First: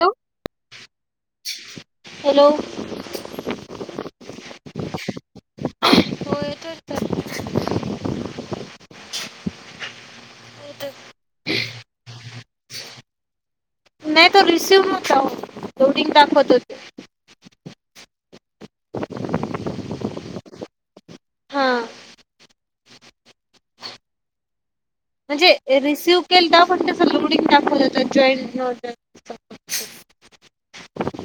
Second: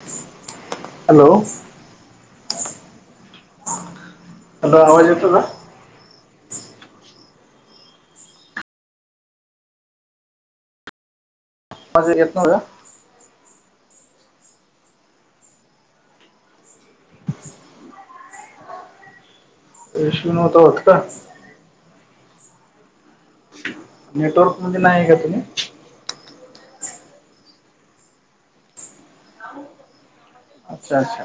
Hello hello! Hello! Hello आवाज येतो ना. हो येतोय ना. बाजार येतो का. नाही तो रिसिव्ह लोडिंग दाखवत होते. रेशवी नता वाट का? हा नेटवर्क मध्ये नाहीय का? तुम्ही म्हणजे रिसीव्ह केल तर पण त्यां लोडिंग दाखवलं ज जॉईंट. अच्छा!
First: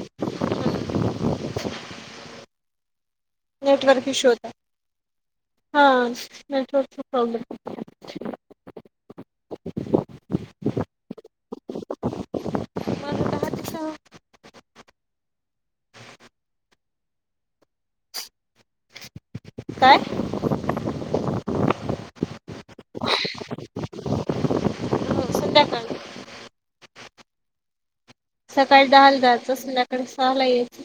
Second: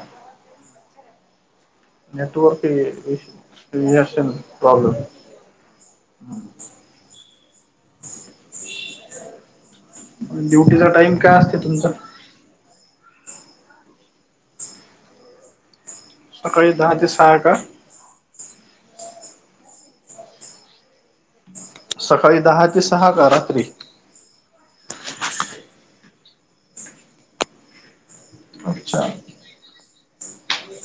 नेटवर्कश नेटवर्क इश्यू होता. प्रॉब्लेम. सठी. ड्युटीचा टाईम काय असते तुमचा माझं दहा ते सहा सकाळी दहा ते सहा का. काय? सकाळी दहा ते सहा का रात्री. हो संध्याकाळी. सकाळी अच्छा दहाला जायचं, संध्याकाळी सहाला यायचं.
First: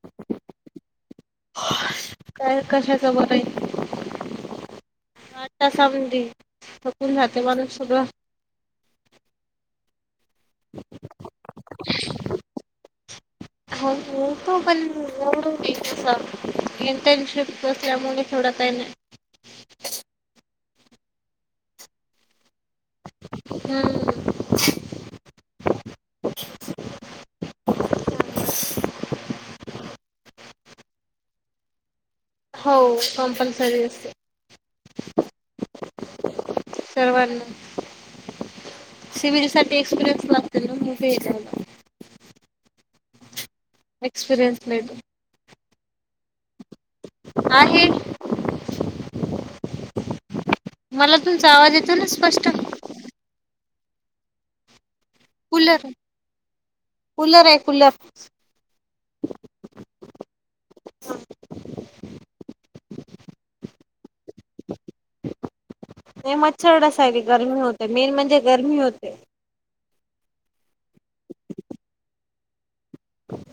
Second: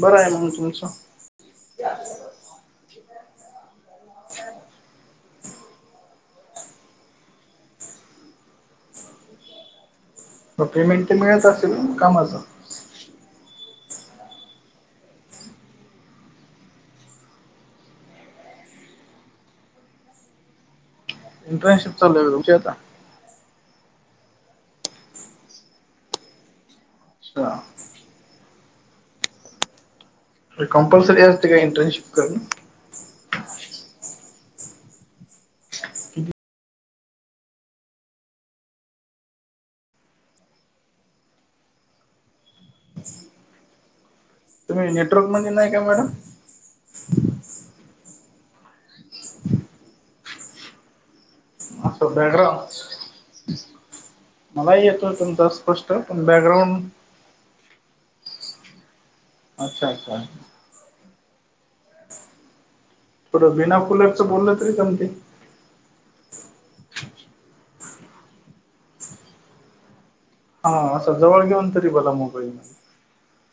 बरं आहे मग तुमचं. काय कशाच बरं आहे. वातासमधी थकून जाते माणूस सगळं मग पेमेंट तर मिळत असेल कामाचं हो. हो पण इंटर्नशिप बसल्यामुळे थोडा काही नाही. इंटर्नशिप चालू आहे का तुमची आता. हम्म. अच्छा कंपल्सरी असते का इंटर्नशिप करन हो कंपल्सरी असते. सर्वांना सिविलसाठी एक्सपिरियन्स लागतोय ना. एक्सपीरयनस मिळतो. ग म्हण नाही का मॅडम आहे. मला तुमचा आवाज येतो ना असं स्पष्ट बॅकग्राऊंड मला येतोय तुमचा कुलर स्पष्ट पण बॅकग्राउंड कूलर आहे कूलर अच्छा अच्छा हां पुढं बीना कुलरच बोलल तरी जमते लई मच्छर डसायले गरमी होते, मेन म्हणजे गरमी होते हा असं जवळ घेऊन तरी बघा मोबाईल म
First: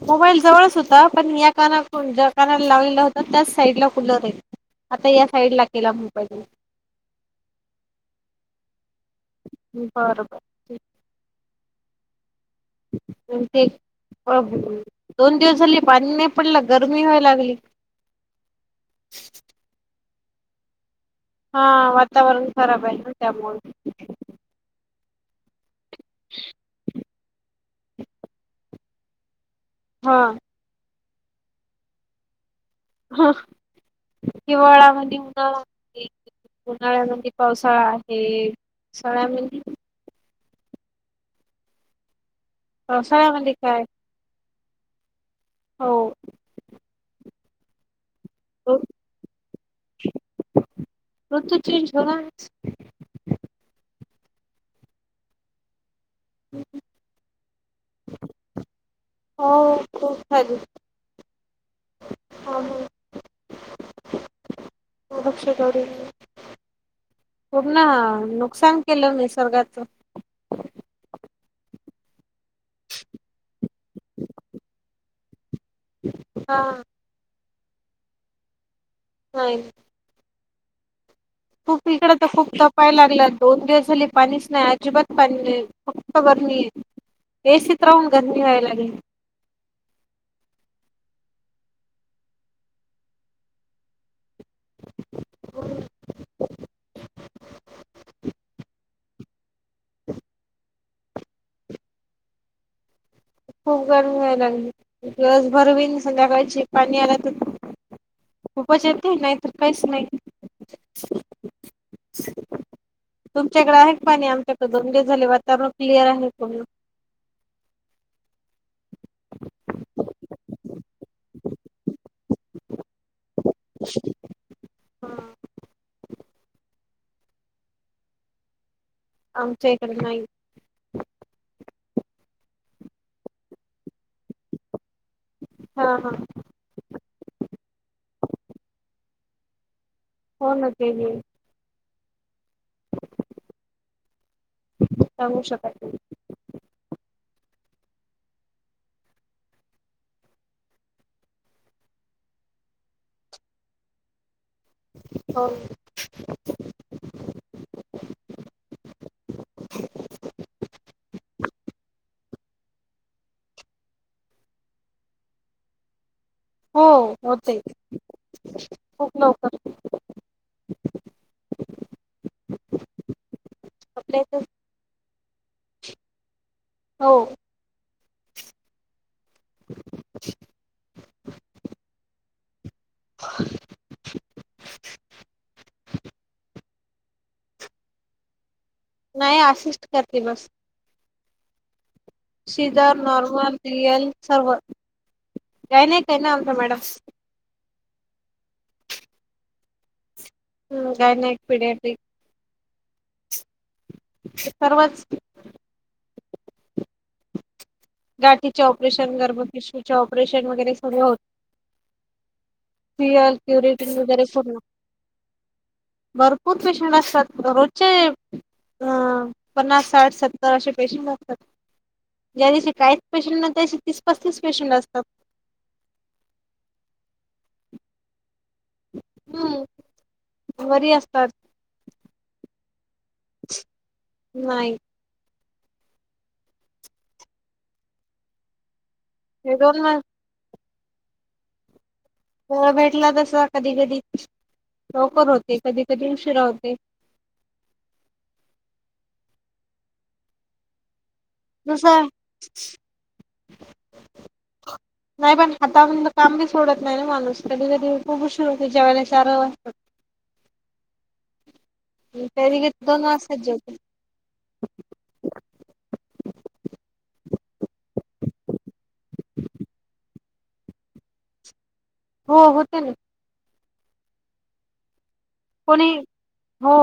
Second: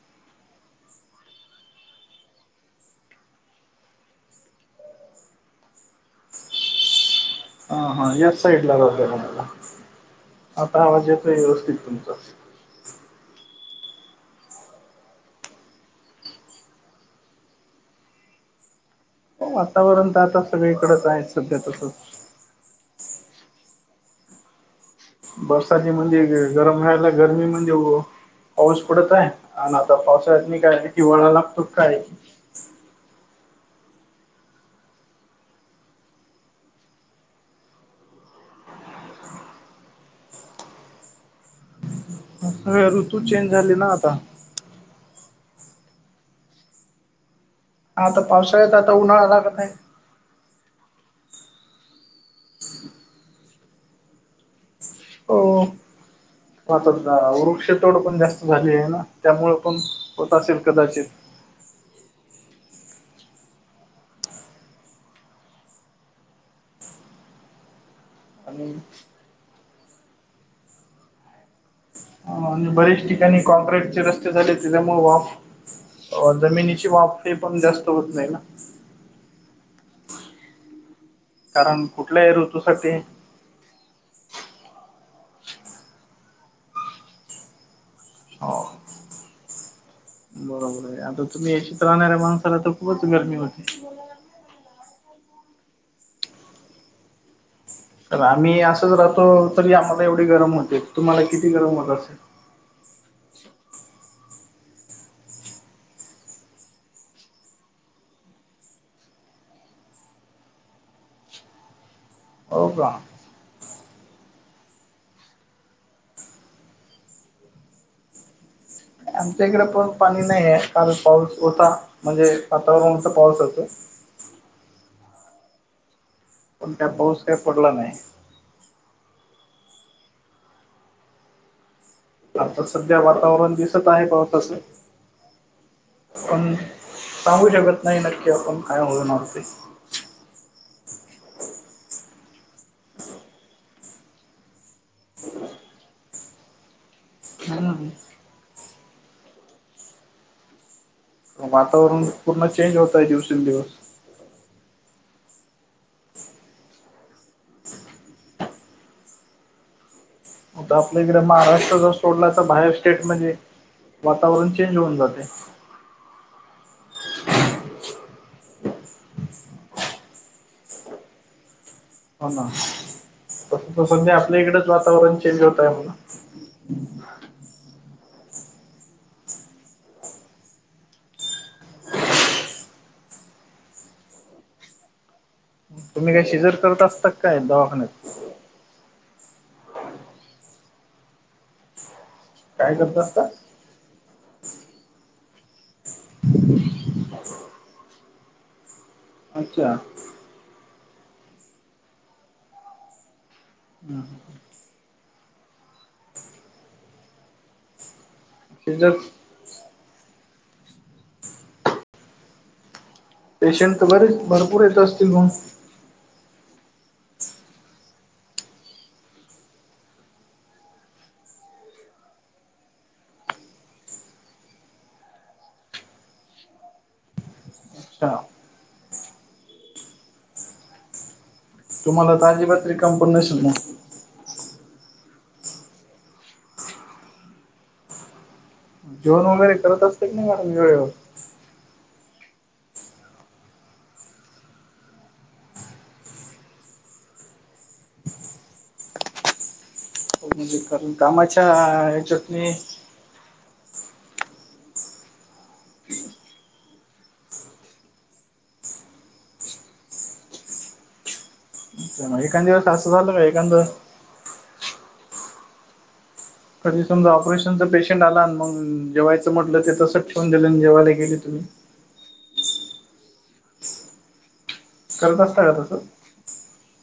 मोबाईल जवळच होता पण या कानाकून ज्या कानाला लावलेला होता त्याच साईडला कुलर आहे आता या साईड ला केला मुंबई हा हा याच साईड ला राहत तुम्हाला बरोबर आता आवाजच व्यवस्थित तुमचं ते दोन दिवस झाली पाणी नाही पडलं गरमी वय लागली वातावरण तर आता सगळीकडेचयचं हा वातावरण खराब आहे ना त्यामुळे बरसाची म्हणजे गरम रा्यायला गरमी म्हणजे पाऊस पडत आहे हा ना आता हा पावसाळ्यांत नी काय हिवाळा लागतो की काय हो हिवाळामध्ये उन उन्हाळ्यामध्ये पावसाळा आहे पावसाळ्यामध्ये ऋतू चेंज पावसाळ्यामध्ये झाली काय ना आता हो हा तर पावसाळ्यात आता उन्हाळा लागत आहे र तो चेंज होणार हो पाता वृक्ष तोडं पण जास्त झाली आहे ना त्यामुळे हो पण होत असेल कदाचित ह हं दभक्ष दौरी पूर्ण आणि नुकसान केलं निसर्गाचं हा ना बरेच ठिकाणी कॉक्र्रीटचे रस्ते झालेत, त्यांच्यामुळे वाफ हा जमिनीची वाफ ते पण जास्त होत नाही ना नाही कारण खूप इकडं तर कुठल्याही खूप ऋतूसाठी तपाय अ, लागलं दोन दिवस झाले पाणीच नाही अजिबात पाणी नाही फक्त गरमी आहे एसीत राहून गर्मी व्हायला लागली बरोबर आहे आता तुम्ही याशत राहणाऱ्या माणसाला तर खूपच गरमी होती हो तर आम्ही असंच राहतो तरी आम्हाला एवढे गरम होते तुम्हाला किती गरम होत असेल खूप गरमी व्हाय लागली दिसभर बीन संध्याकाळचे पाणी आला तर खूपच येते नाहीत काहीच नाही हो का तुमच्याकडे आहे पाणी आमच्याकडे दोने झाले वातावरण क्लिअर आहे कोण आमच्या इकडे पण पाणी नाही आहे कारण पाऊस होता म्हणजे आतापर्यंत नुसता पाऊस चालतोय [inaudible] सध्या पाऊस काय पडला नाही आ शक नाही आता सध्या वातावरण दिसत आहे पावसाचं हा हा पण सांगू शकत नाही नक्की आपण काय होऊणार ते हो ना तेली सांगू शकाय [unintelligible] वातावरण पूर्ण चेंज होतंय दिवसेंदिवस. हो! आता आपल्या इकडें, महाराष्ट्र जर सोडला तर बाहेर स्टेट म्हणजे वातावरण चेंज होऊन जातंय. हो होते खूप लवकर. हो ना तस त सध्या आपल्या इकडेच वातावरण चेंज होत आहे म्हना. हो! [inaudible] [inaudible] तुम्ही काय शिजर करत असतात काय दवाखान्यात. नाही असिस्ट करते बस. काय शिजर, करत असता नॉर्मल, रियल, सर्व काही नाही ते ना आमच्या मॅडम. अच्छा! हूं गायनाइक, पिड्याट्रिक. [inaudible] परवाच. गाठीचे शिजर ऑपरेशन, गर्भ पिशवीचे ऑपरेशन, वगैरे सगळं होत. फिअल पेशंट क्युरेटिंग बरेच वगैरे सर्व भरपूर येत असतील मग भरपूर पेशंट असतात रोजचे. हा पन्नास, साठ, सत्तर, असे पेशंट असतात ज्या दिसी काहीच पेशंट नाही, त्यादिसी तीस, पस्तीस पेशंट असतात. अच्छा हूं घरी असतात. तुम्हाला त आजीबात रीकामपण नसेल म. नाही. ! जेवन वगैरे हे दोन करत म असत्या का नाही मॅडम वेळेवर. वेळ भेटला तसा कधी, कधी लवकर होते कधी, कधी उशीरा होते. म्हणजे कारण कामाच्या जसं ह्याच्यातणी. नाही पण हातामधल काम बी सोडत नाही, ना माणूस कधी, कधी खूप उशीर होतो जेवायला चार अ वाजतात. त म कधी एखांदिवस कधी असं दोन झालं का वाजताच एखांदं जेवते कधी समजा ऑपरेशनच पेशंट आला ना मंग जेवायचं म्हटलं, ते तसंच ठीवून दिलं न जेवायला गेले तुम्ही. हो होते ना. करत असता का तस. कोणी हो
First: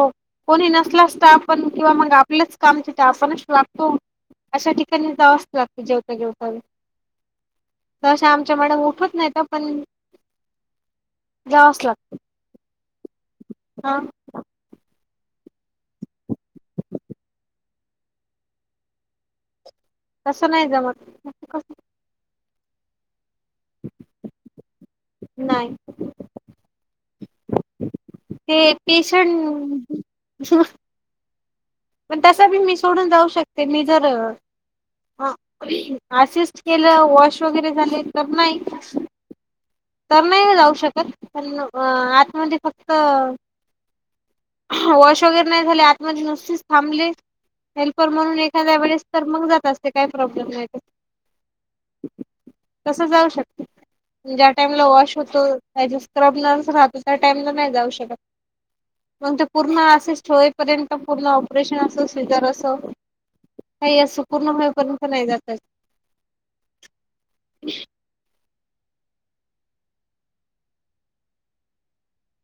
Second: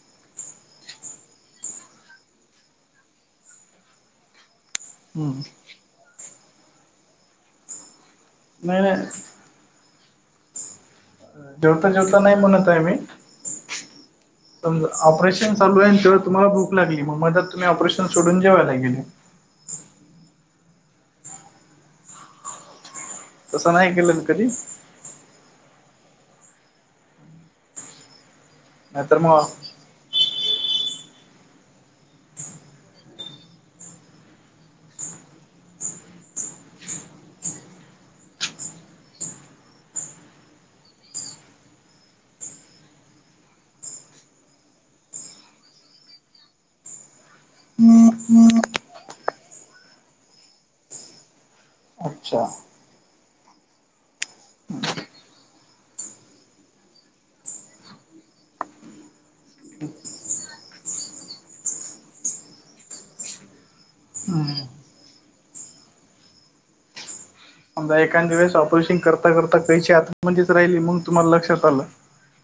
कोणी नसलास स्टाफ, पण किंवा मग आपलीच कामचे ते आपणच वागतो. अशा ठिकाणी हम्म. जावाच लागत जेवता, जेवता बी. च्या मॅडम नाही नाही ऊठत नाहीत पण जावंच जेवता, लागत जेवता, नाही म्हणत आहे मी. हा! समजा ऑपरेशन चालू आहे, न तेव्हा तुम्हाला भूक लागली मग मध्यात तुम्ही ऑपरेशन सोडून जेवयला गेले. तसं नाही जमत. कस तसं नाही केलं न कधी. नाही. ते नाहीतर मग पेशंट पण तसा बी मी सोडून जाऊ शकते मी जर हा असिस्ट केलं, वॉश वगैरे झाले, तर नाही. तर नही ना जाऊ शकत, पण आतमध्ये फक्त वॉश वगैरे नही झाले, आतमध्ये नुसतीच थांबली हेल्पर म्हणून एखाद्या वेळेस तर मग जात असते काही प्रॉब्लेम नाही. अच्छा तस जाऊ शकते म्हणजे टाइमला वॉश होत काही स्क्रबलाच राहत त्या टाईमला नाही जाऊ शकत. मग ते पूर्ण असिस्ट होईपर्यंत पूर्ण ऑपरेशन असो सिजर असो काही असो पूर्ण हम्म होईपर्यंत पण नाही जाता येत. एखांद्या वेळेस ऑपोरेशन करता करता कैची आतमध्येच राहिली मग तुम्हाला लक्षात आलं.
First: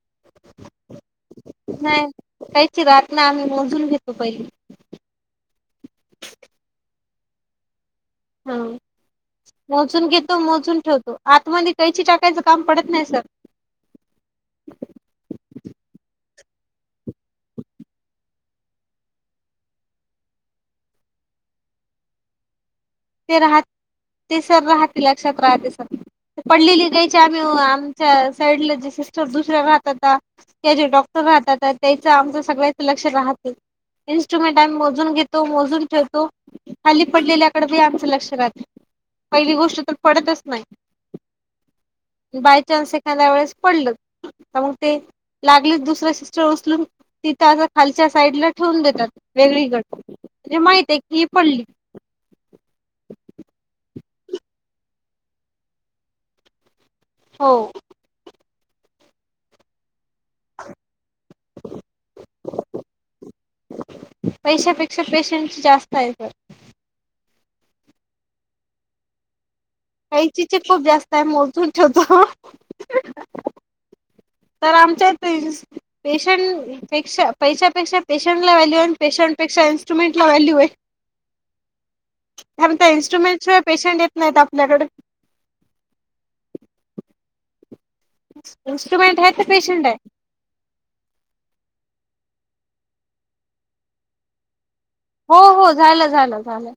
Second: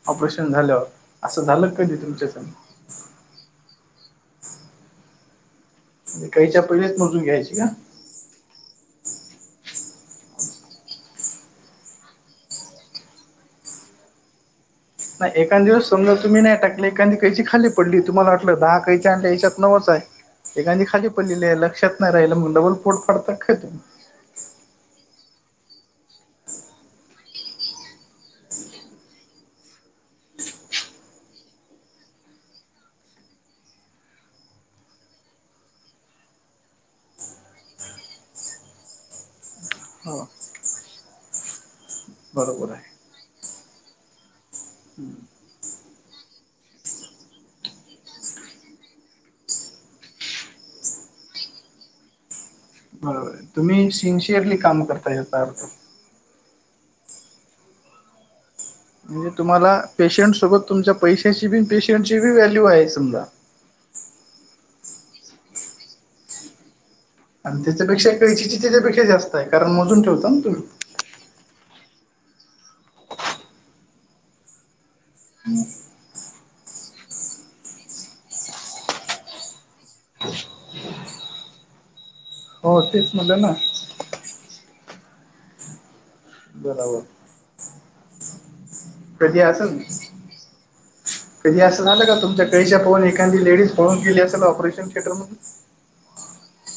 ऑपरेशन झालंव असं झालं कधी तुमच्या स चीरातन आम्ही मोजून घेतो पहिली. कैची आपलेच मोजून घ्यायची का? हम्म मोजून घेतो मोजून ठेवतो, आतमध्ये कैची टाकायचं काम पडत नाही सर. नाही एखाद दिवस समजा तुम्ही नाही टाकले, एखादी कैची खाली पडली तुम्हाला वाटलं, दहा कैची आणल्या याच्याातत नवचाय. एखादी खाली पडलीले लक्षात नाही म नवल ते राहत ते सर रहाते लक्षात रहते सर पडलेली कैची आम्ही आमच्या साईडला जे सिस्टर दुसऱ्या राहतात. ते जे डॉक्टर राहतात, तर त्यांच आमच सगळ्याक लक्ष राहत. इंस्ट्रुमेंट आम्ही मोजून घेतो, मोजून ठेवतो, खाली पडलेल्याकड ते आमच लक्ष राहाते पहिली गोष्ट तर हो पडतच नाही. बरोबर आहे. बायचान्स एखाद्या वेळेस पडल त मग ते लागलीच दुसरं सिस्टर उचलून तिथंं असं खालच्या साईडला ठेवून देतात वेगळीकड जे माहिते की पडली. [inaudible] बरोबर तुम्ही सिन्सिअरली काम करता याचा अर्थ हो म्हणजे तुम्हाला पेशंट सोबत तुमच्या पैशाची बी पेशंटची बी व्हॅल्यू आहे समजा. पैशापेक्षा पेशंटची जास्त [unintelligible] आणि त्याच्यापेक्षा कैची त्याच्यापेक्षा जास्तय कारण म काहीचीचे खूप जास्तय मोजून ठेवतो. तर आमच्या तेन्स पेशंट पेक्षा पैशापेक्षा पेशंट ला व्हॅल्यू आणि पेशंपेक्षा इंस्ट्रुमेंटला व्हॅल्यूये. [inaudible] थांब हो त्या तेच म्हटलं ना इन्स्ट्रुमेंटशिवाय पेशंट येत नाहीत आपल्याकड. बराबर [unintelligible] कधी आसन पेशंट आहे कधी असं झालं का तुमच्या कैच्या पाहून एखादी लेडीज पळून गेली असल ऑपरेशन थिएटर मधून हो हो झालं झालं झालं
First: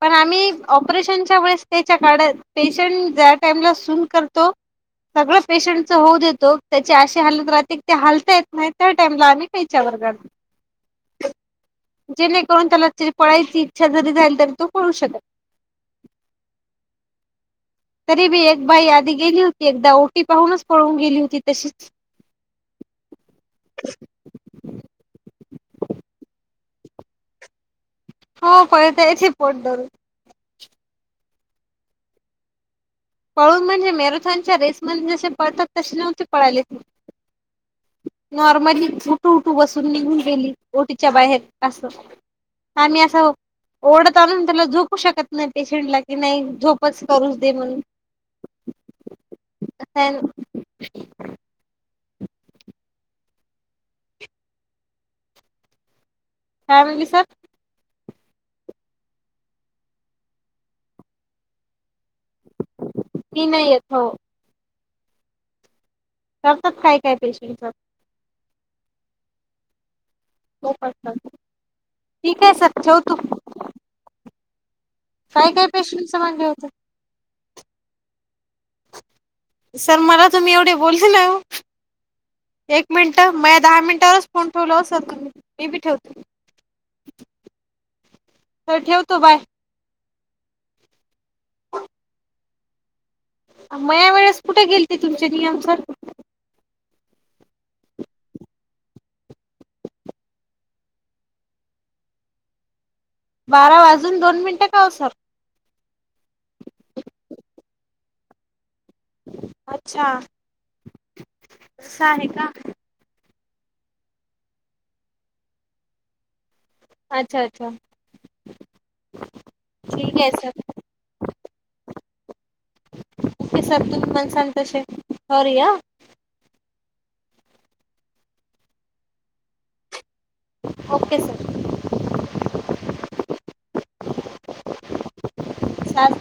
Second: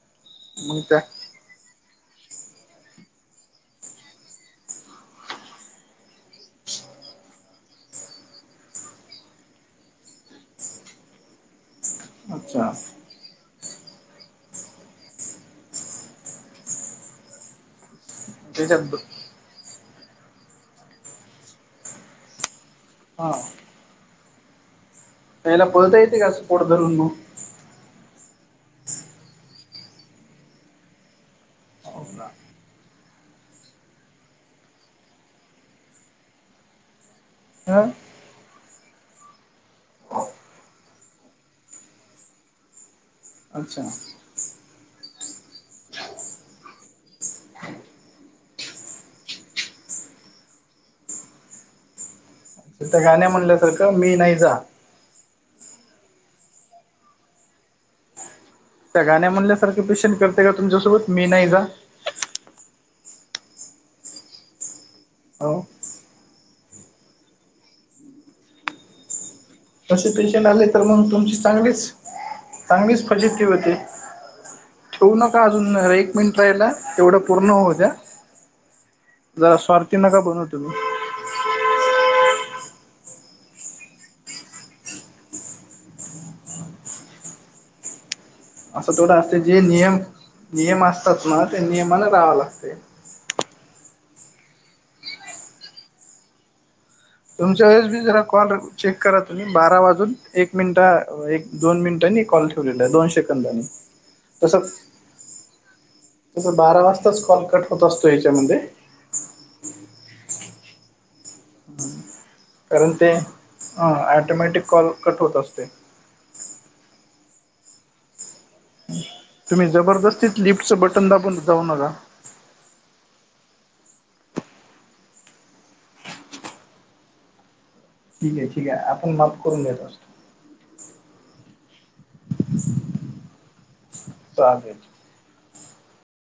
पण आम्ही मग त्या ऑपरेशनच्या वेळेस कैचा काढत पेशंट ज्या टाइमला सून करतो सगळं पेशंटच होऊ देतो, त्याची अशी हालत राहते कि त्या हालतायत आणि त्या टाइमला आम्ही कैचा वर काढतो. [inaudible] जेणेकरून अच्छा त्याला पळायची इच्छा जरी झाली तरी तो पळू शकत तरी बी एक त्याच्यात बाई ब- आधी गेली होती एकदा ओटी पाहूनच पळून गेली होती तशीच. हा [inaudible] बाईला पळता येते का असं पोट धरून मग हो कळत यायची पोट धरून [unintelligible] पळून म्हणजे मॅरेथॉनच्या रेसमध्ये जसे पळतात तसे नव्हते पळाले. हं? नॉर्मली झुटू उठू बसून निघून गेली ओटीच्या बाहेर अस आम्ही असंव अच्छा ओढत आणून त्याला झोपू शकत नाही पेशंटला कि नाही झोपच करूच दे म्हणून [inaudible] [unintelligible] तिथं गाण्या म्हणल्यासारखं, मी नाही जा. काय म्हणली सर? त्या गाण्या म्हणल्यासारखे प्रश्न करते का तुमच्यासोबत, मी नाही जा? मी नाही येत हो. हो करतात काय काय पेशंट [unintelligible] तसे पेशंट आले तर खूप मग असतात तुमची चांगलीच, ठीक आहे सर चांगलीच ठेवतो फजिती होते. ठेवू नका काय काय अजून पेशंटच एक मिनिट म्हणजे राहिला, होतं तेवढं पूर्ण होऊ द्या. जरा स्वार्थी नका बनु तुम्ही. हेलव. एक मिनटं, माझं दहा मिनिटावरच फोन ठेवला ओ सर तुम्ही, मी बी ठेवते. सर असं तेवढं ठेवतो बाय असते जे नियम, नियम असतात ना ते नियमाने राहावं लागते. मया वेळेस कुठे गेलते तुमचे नियम सर? तुमच्या वेळेस बी जरा कॉल रे चेक करा तुम्ही बारा वाजून एक मिनिट एक-दोन मिनिटांनी कॉल ठेवलेला आहे. दोन से बारा वाजून दोन मिनटं का ओ सर? तसा बारा वाजताच कॉल कट होत असतो, याच्यामध्ये. अच्छा, असं आहे का? कारण ते, ह ॲटोमॅटिक कॉल कट होत असतोय. अच्छा-अच्छा. तुम्ही जबरदस्तीत लिफ्टचं बटन दाबून जाऊ नका. ओके सर, तुम्ही म्हणतान तशे, सॉरी आ. ठीक आहे, ठीक आहे. आपण माफ करून देत अ ओके सर. चालेल. सात